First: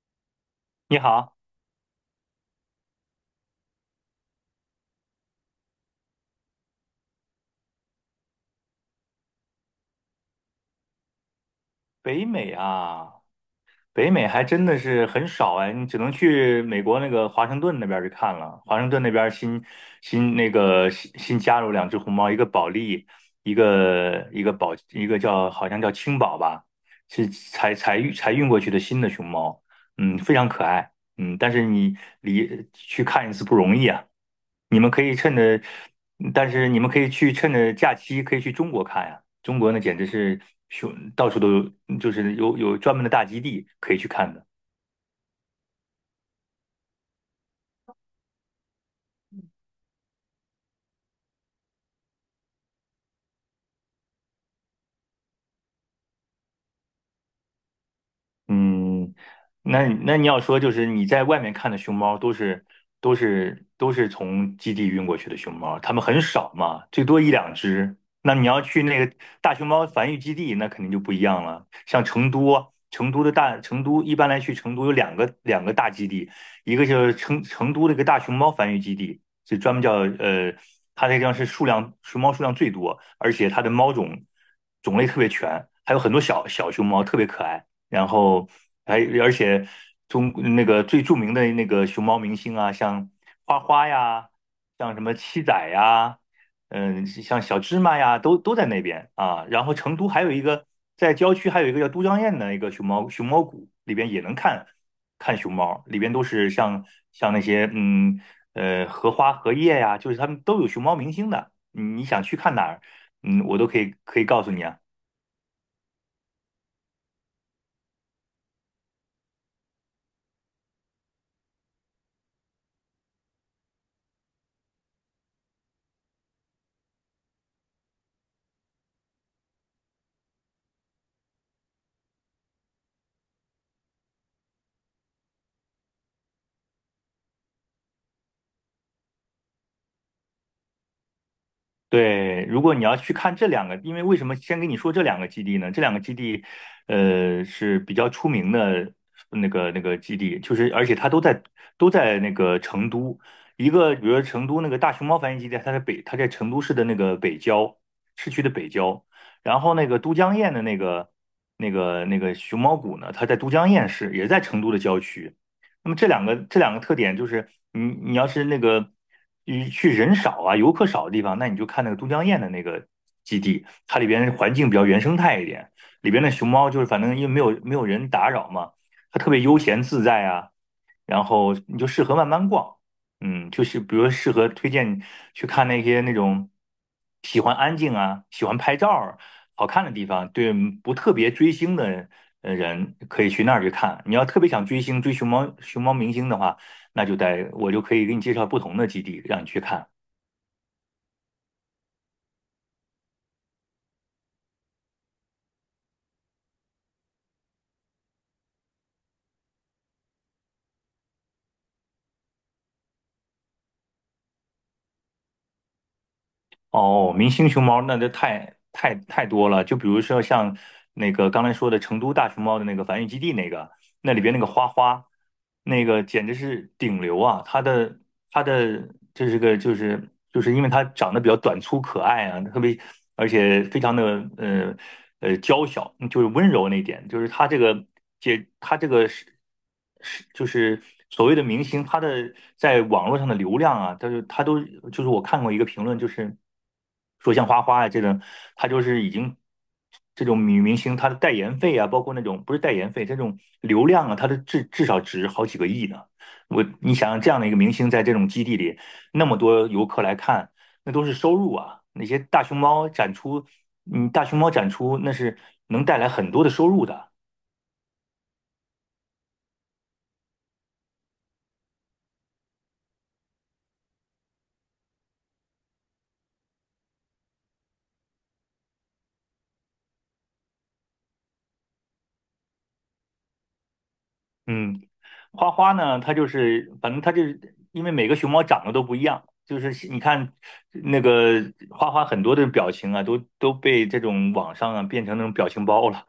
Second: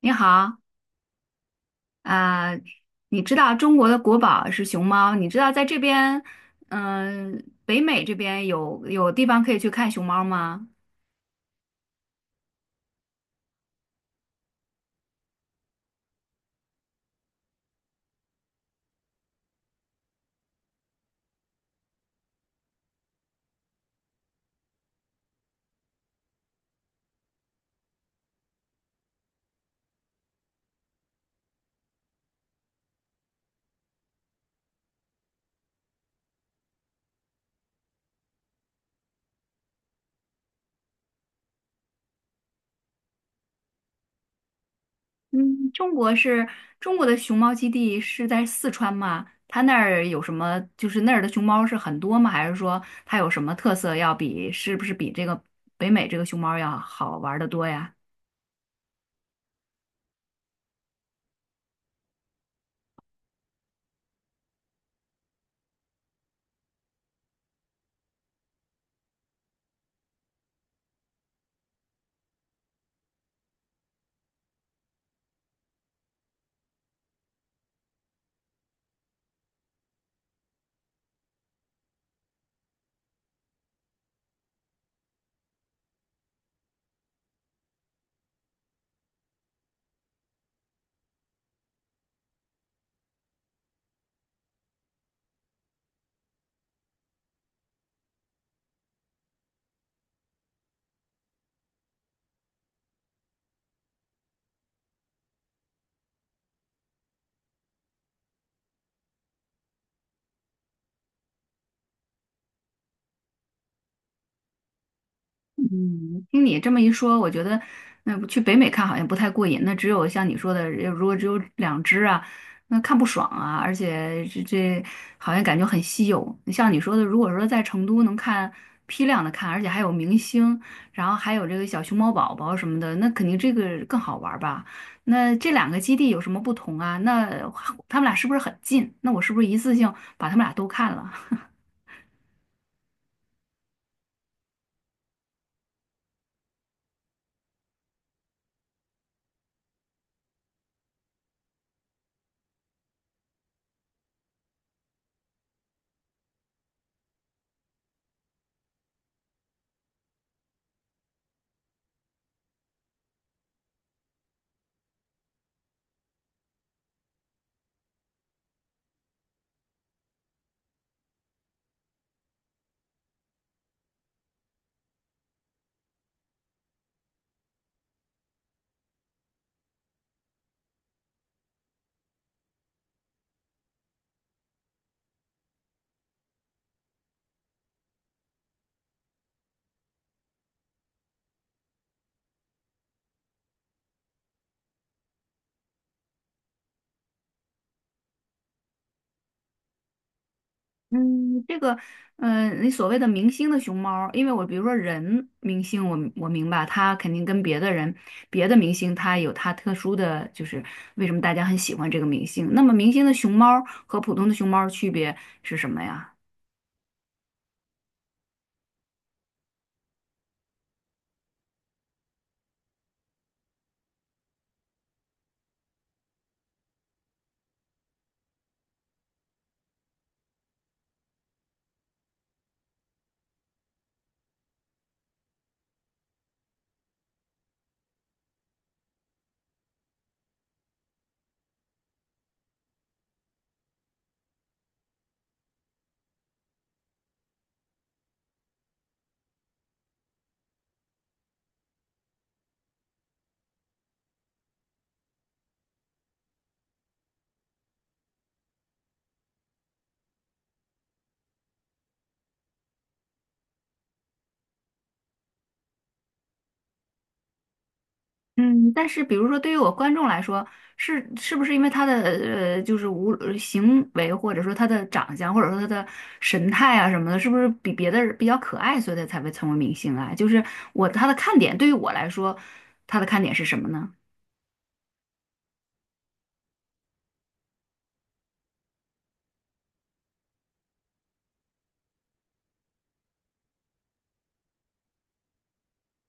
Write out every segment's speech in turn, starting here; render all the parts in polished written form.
你好。你好，啊、你知道中国的国宝是熊猫？你知道在这边，北美这边有地方可以去看熊猫吗？北美啊，北美还真的是很少哎，你只能去美国那个华盛顿那边儿去看了。华盛顿那边儿新新那个新新加入两只红猫，一个保利，一个宝，一个叫好像叫青宝吧，是才运过去的新的熊猫，嗯，非常可爱。嗯，但是你离去看一次不容易啊。你们可以趁着，但是你们可以去趁着假期可以去中国看呀、中国那简直是熊，到处都有，就是有专门的大基地可以去看的。嗯，中国是中国的熊猫基地是在四川吗？它那儿有什么？就是那儿的熊猫是很多吗？还是说它有什么特色要比是不是比这个北美这个熊猫要好玩的多呀？嗯，那你要说就是你在外面看的熊猫都是从基地运过去的熊猫，它们很少嘛，最多一两只。那你要去那个大熊猫繁育基地，那肯定就不一样了。像成都，成都的大成都一般来去成都有两个大基地，一个就是成都那个大熊猫繁育基地，是专门叫呃，它那个地方是数量熊猫数量最多，而且它的猫种种类特别全，还有很多小小熊猫特别可爱。然后还而且中那个最著名的那个熊猫明星啊，像花花呀，像什么七仔呀，嗯，像小芝麻呀，都在那边啊。然后成都还有一个在郊区还有一个叫都江堰的一个熊猫谷，里边也能看熊猫，里边都是像像那些荷花荷叶呀，就是他们都有熊猫明星的。你你想去看哪儿，嗯，我都可以告诉你啊。嗯，听你这么一说，我觉得那不去北美看好像不太过瘾。那只有像你说的，如果只有两只啊，那看不爽啊，而且这好像感觉很稀有。像你说的，如果说在成都能看批量的看，而且还有明星，然后还有这个小熊猫宝宝什么的，那肯定这个更好玩儿吧？那这两个基地有什么不同啊？那他们俩是不是很近？那我是不是一次性把他们俩都看了？对，如果你要去看这两个，因为为什么先跟你说这两个基地呢？这两个基地，呃，是比较出名的那个基地，就是而且它都在都在那个成都，一个比如说成都那个大熊猫繁育基地，它在北，它在成都市的那个北郊市区的北郊，然后那个都江堰的那个那个熊猫谷呢，它在都江堰市，也在成都的郊区。那么这两个特点就是，你你要是那个你去人少啊、游客少的地方，那你就看那个都江堰的那个基地，它里边环境比较原生态一点，里边的熊猫就是反正因为没有人打扰嘛，它特别悠闲自在啊。然后你就适合慢慢逛，嗯，就是比如说适合推荐去看那些那种喜欢安静啊、喜欢拍照儿好看的地方，对不特别追星的人可以去那儿去看。你要特别想追星、追熊猫明星的话，那就得我就可以给你介绍不同的基地让你去看。嗯，这个，你所谓的明星的熊猫因为我比如说人明星我明白他肯定跟别的人、别的明星，他有他特殊的，就是为什么大家很喜欢这个明星。那么明星的熊猫和普通的熊猫的区别是什么呀？哦，明星熊猫那就太多了，就比如说像那个刚才说的成都大熊猫的那个繁育基地那个。那里边那个花花，那个简直是顶流啊！它的这是个就是就是因为它长得比较短粗可爱啊，特别而且非常的呃娇小，就是温柔那一点，就是它这个姐它这个是是就是所谓的明星，他的在网络上的流量啊，他就他都就是我看过一个评论，就是说像花花啊这种，他就是已经。这种女明星她的代言费啊，包括那种不是代言费，这种流量啊，她的至少值好几个亿呢。我你想想这样的一个明星在这种基地里，那么多游客来看，那都是收入啊。那些大熊猫展出，嗯，大熊猫展出那是能带来很多的收入的。嗯，但是比如说，对于我观众来说，是不是因为他的就是无呃行为，或者说他的长相，或者说他的神态啊什么的，是不是比别的人比较可爱，所以他才会成为明星啊？就是我他的看点，对于我来说，他的看点是什么呢？嗯，花花呢，它就是反正它就是因为每个熊猫长得都不一样，就是你看那个花花很多的表情啊，都被这种网上啊变成那种表情包了。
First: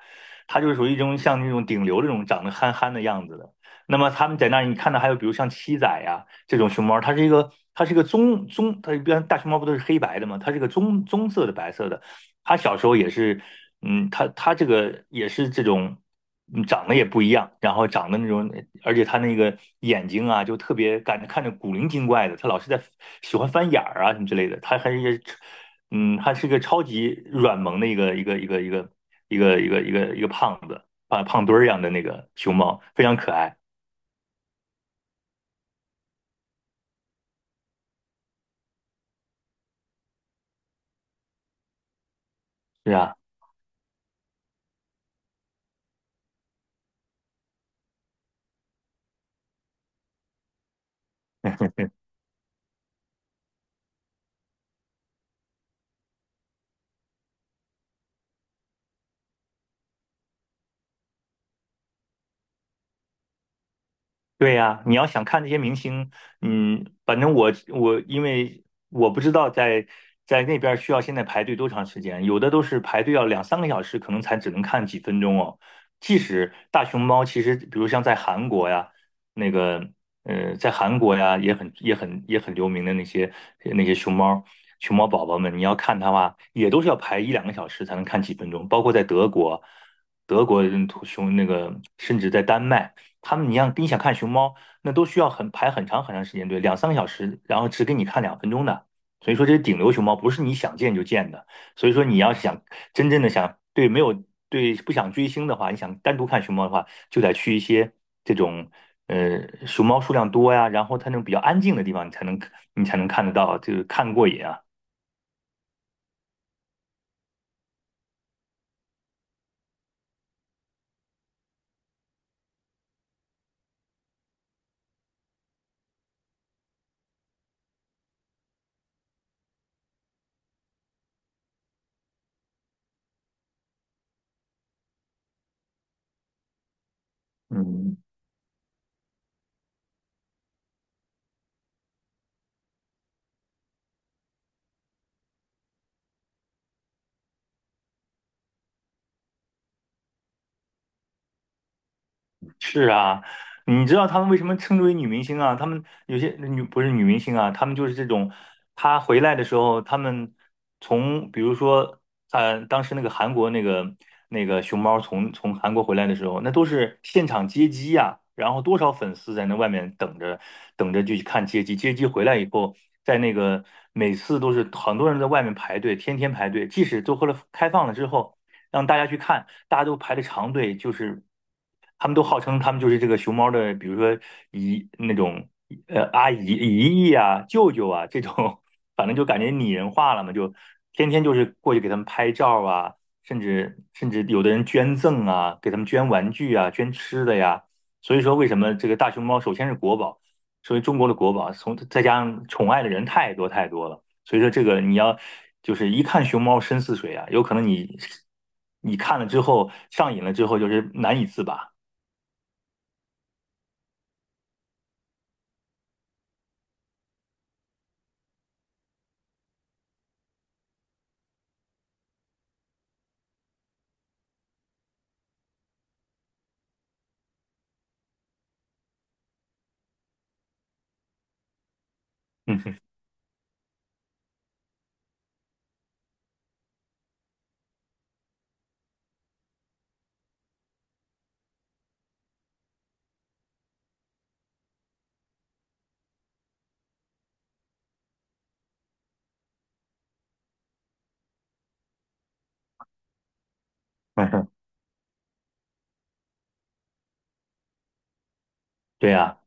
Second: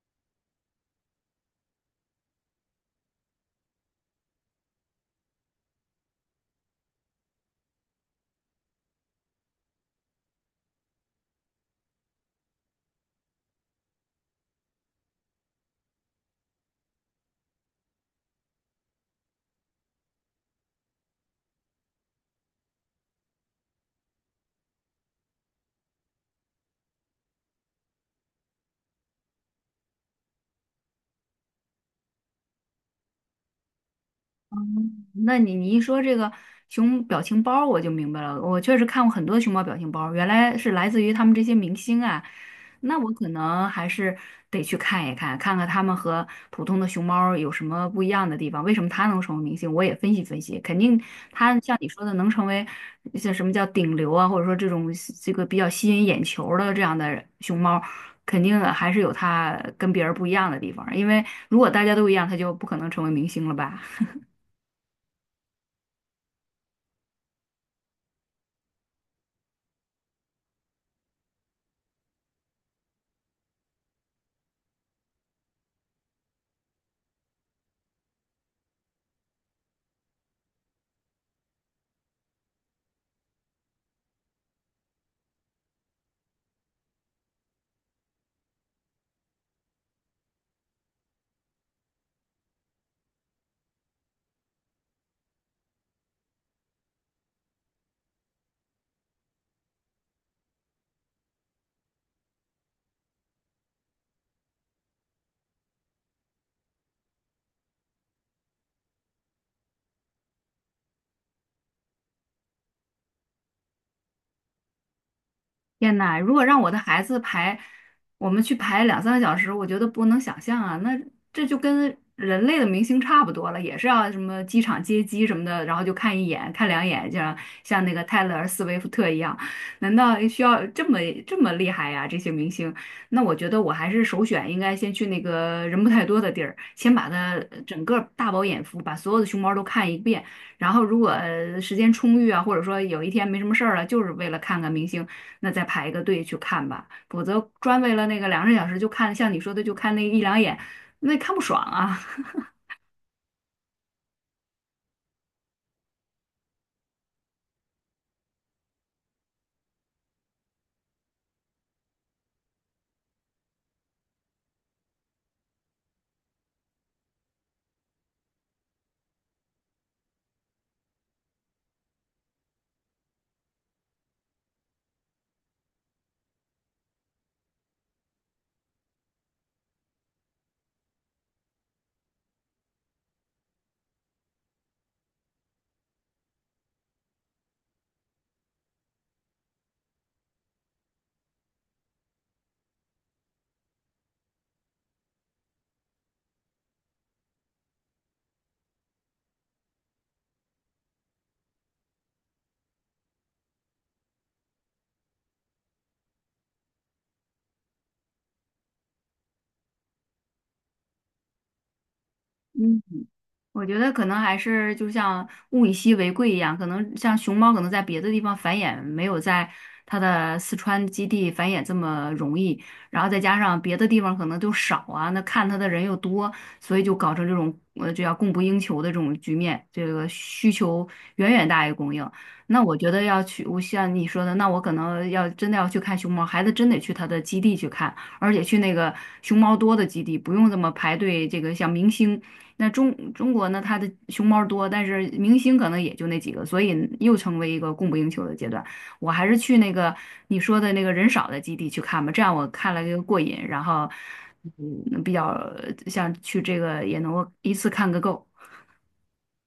它就是属于一种像那种顶流这种长得憨憨的样子的。那么他们在那儿，你看到还有比如像七仔呀、这种熊猫，它是一个棕棕，它一般大熊猫不都是黑白的吗？它是一个棕棕色的白色的，他小时候也是，嗯，他他这个也是这种，嗯长得也不一样，然后长得那种，而且他那个眼睛啊，就特别感觉看着古灵精怪的，他老是在喜欢翻眼儿啊什么之类的，他还是一个，嗯，他是个超级软萌的一个胖子，胖胖墩儿一样的那个熊猫，非常可爱，那你你一说这个熊表情包儿我就明白了。我确实看过很多熊猫表情包儿原来是来自于他们这些明星啊。是那我啊。可能还是得去看一看，看看他们和普通的熊猫儿有什么不一样的地方，为什么它能成为明星？我也分析分析，肯定它像你说的能成为像什么叫顶流啊，或者说这种这个比较吸引眼球儿的这样的熊猫儿肯定还是有它跟别人不一样的地方儿因为如果大家都一样，它就不可能成为明星了吧。对呀，你要想看那些明星，嗯，反正我因为我不知道在在那边需要现在排队多长时间，有的都是排队要两三个小时，可能才只能看几分钟哦。即使大熊猫，其实比如像在韩国呀，那个呃，在韩国呀也很流名的那些那些熊猫宝宝们，你要看它的话，也都是要排一两个小时才能看几分钟，包括在德国，德国人图熊那个甚至在丹麦。他们，你像你想看熊猫，那都需要很排很长时间队，两三个小时，然后只给你看两分钟的。所以说，这是顶流熊猫不是你想见就见的。所以说，你要想真正的想对没有对不想追星的话，你想单独看熊猫的话，就得去一些这种呃熊猫数量多呀，然后它那种比较安静的地方，你才能看得到，就是看过瘾啊。天呐，如果让我的孩子排，我们去排两三个小时，我觉得不能想象啊。那这就跟人类的明星差不多了，也是要什么机场接机什么的，然后就看一眼、看两眼，就像像那个泰勒·斯威夫特一样。难道需要这么厉害呀、这些明星，那我觉得我还是首选应该先去那个人不太多的地儿，先把它整嗯，个大饱眼福，把所有的熊猫都看一遍。然后如果时间充裕啊，或者说有一天没什么事儿了，就是为了看看明星，那再排一个队去看吧。否则专为了那个两个小时就看，像你说的就看那一两眼，那看不爽啊。是啊，你知道他们为什么称之为女明星啊？他们有些女不是女明星啊，他们就是这种，她回来的时候，他们从比如说，呃，当时那个韩国那个那个熊猫从韩国回来的时候，那都是现场接机呀、然后多少粉丝在那外面等着就去看接机，接机回来以后，在那个每次都是很多人在外面排队，天天排队，即使都后了开放了之后。让大家去看，大家都排着长队，就是他们都号称他们就是这个熊猫的，比如说姨那种阿姨、姨姨啊、舅舅啊这种，反正就感觉拟人化了嘛，就天天就是过去给他们拍照啊，甚至有的人捐赠啊，给他们捐玩具啊、捐吃的呀。所以说，为什么这个大熊猫首先是国宝，所以中国的国宝，从再加上宠爱的人太多了。所以说这个你要就是一看熊猫深似水啊，有可能你你看了之后上瘾了之后，就是难以自拔。嗯，我觉得可能还是就像物以稀为贵一样，可能像熊猫可能在别的地方繁衍没有在它的四川基地繁衍这么容易，然后再加上别的地方可能就少啊，那看它的人又多，所以就搞成这种这叫供不应求的这种局面，这个需求远远大于供应。嗯那我哼觉得要去，我像你说的，那我可能要真的要去看熊猫，孩子真得去它的基地去看，而且去那个熊猫多的基地，不用这么排队，这个像明星。那中国呢，它的熊猫多，但是明星可能也就那几个，所以又成为一个供不应求的阶段。我还是去那个你说的那个人少的基地去看吧，这样我看了这个过瘾，然后比较像去这个也能够一次看个够。对呀，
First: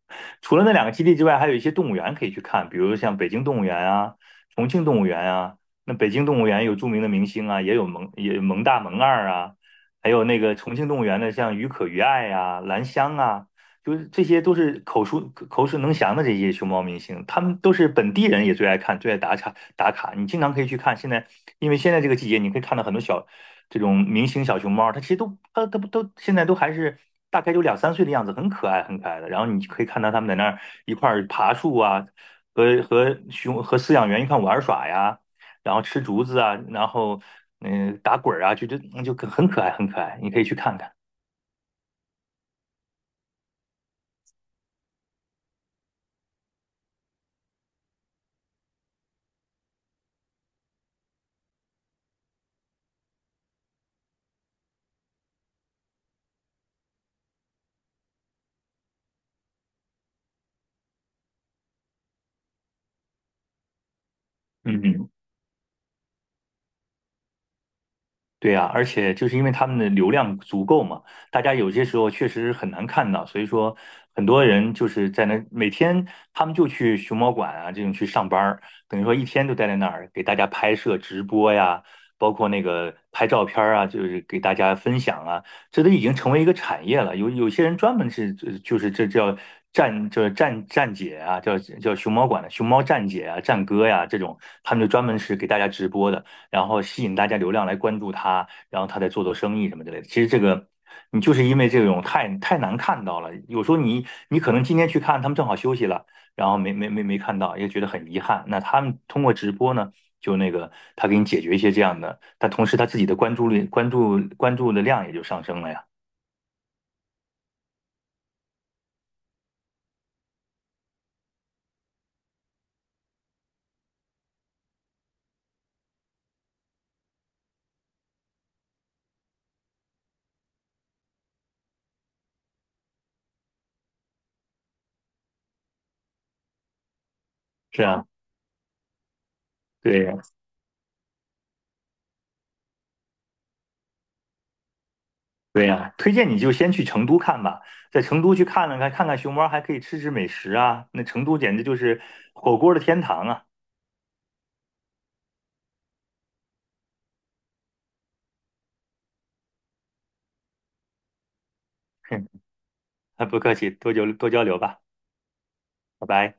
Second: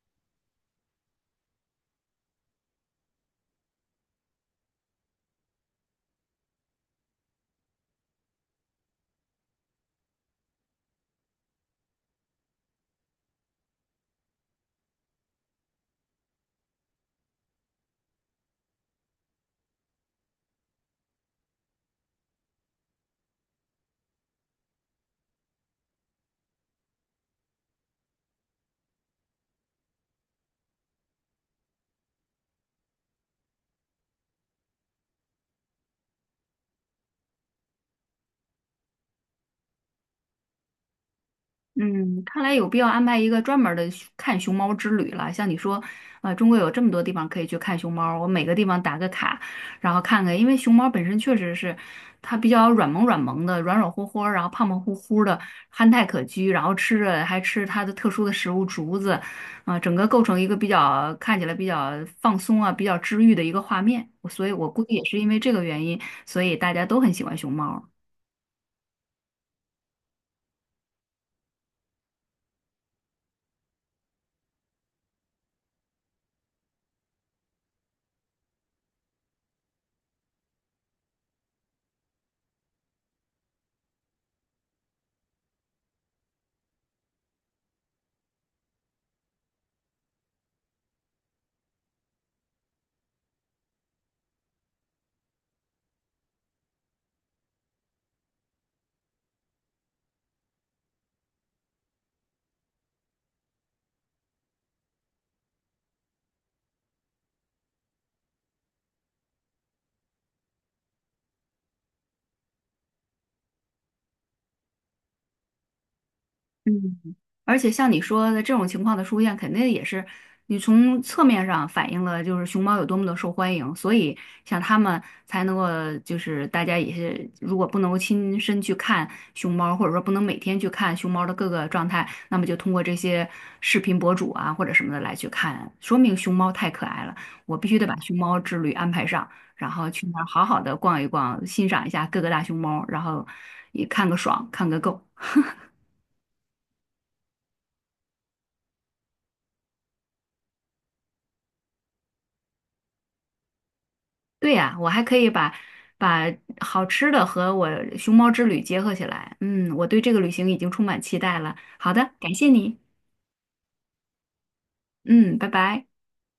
除了那两个基地之外，还有一些动物园可以去看，比如像北京动物园啊、重庆动物园啊。那北京动物园有著名的明星啊，也有萌也萌大、萌二啊，还有那个重庆动物园的像于可于爱啊、兰香啊，就是这些都是口述能详的这些熊猫明星，他们都是本地人也最爱看、最爱打卡。你经常可以去看，现在因为现在这个季节，你可以看到很多小这种明星小熊猫，它其实都它它不都现在都还是大概有两三岁的样子，很可爱的。然后你可以看到它们在那儿一块儿爬树啊，和熊和饲养员一块玩耍呀，然后吃竹子啊，然后打滚儿啊，就很可爱，你可以去看看。嗯，看来有必要安排一个专门儿的熊看熊猫之旅了。像你说，中国有这么多地方可以去看熊猫，我每个地方打个卡，然后看看。因为熊猫本身确实是它比较软萌软萌的，软软乎乎儿然后胖胖乎乎的，憨态可掬，然后吃着还吃它的特殊的食物竹子，整个构成一个比较看起来比较放松啊，比较治愈的一个画面。所以我嗯估计也嗯。是因为这个原因，所以大家都很喜欢熊猫。对呀，而且就是因为他们的流量足够嘛，大家有些时候确实很难看到，所以说很多人就是在那每天他们就去熊猫馆啊这种去上班儿，等于说一天都待在那儿给大家拍摄直播呀，包括那个拍照片儿啊，就是给大家分享啊，这都已经成为一个产业了。有些人专门是就是这叫站姐啊，叫熊猫馆的熊猫站姐啊、站哥呀这种，他们就专门是给大家直播的。然后吸引大家流量来关注他，然后他再做生意什么之类的。其实这个你就是因为这种太难看到了，有时候你你可能今天去看，他们正好休息了，然后没看到，也觉得很遗憾。那他们通过直播呢，就那个他给你解决一些这样的，但同时他自己的关注率、关注的量也就上升了呀。嗯，而且像你说的这种情况的出现，肯定也是你从侧面上反映了就是熊猫有多么的受欢迎，所以像他们才能够就是大家也是如果不能够亲身去看熊猫，或者说不能每天去看熊猫的各个状态，那么就通过这些视频博主啊或者什么的来去看，说明熊猫太可爱了，我必须是得把啊，熊猫之旅安排上，然后对去呀，那儿好好的逛一逛，欣赏一下各个大熊猫，然后也看个爽，看个够。对呀，推荐你就先去成都看吧，在成都去看了看，看看熊猫，还可以吃吃美食啊。那成都简直就是火锅的天堂啊！对呀，我还可以把把好吃的和我熊猫之旅结合起来。嗯，我对这个旅行已经充满期待了。好的，感谢你。啊，不客气，多交流吧，嗯，拜拜。拜拜。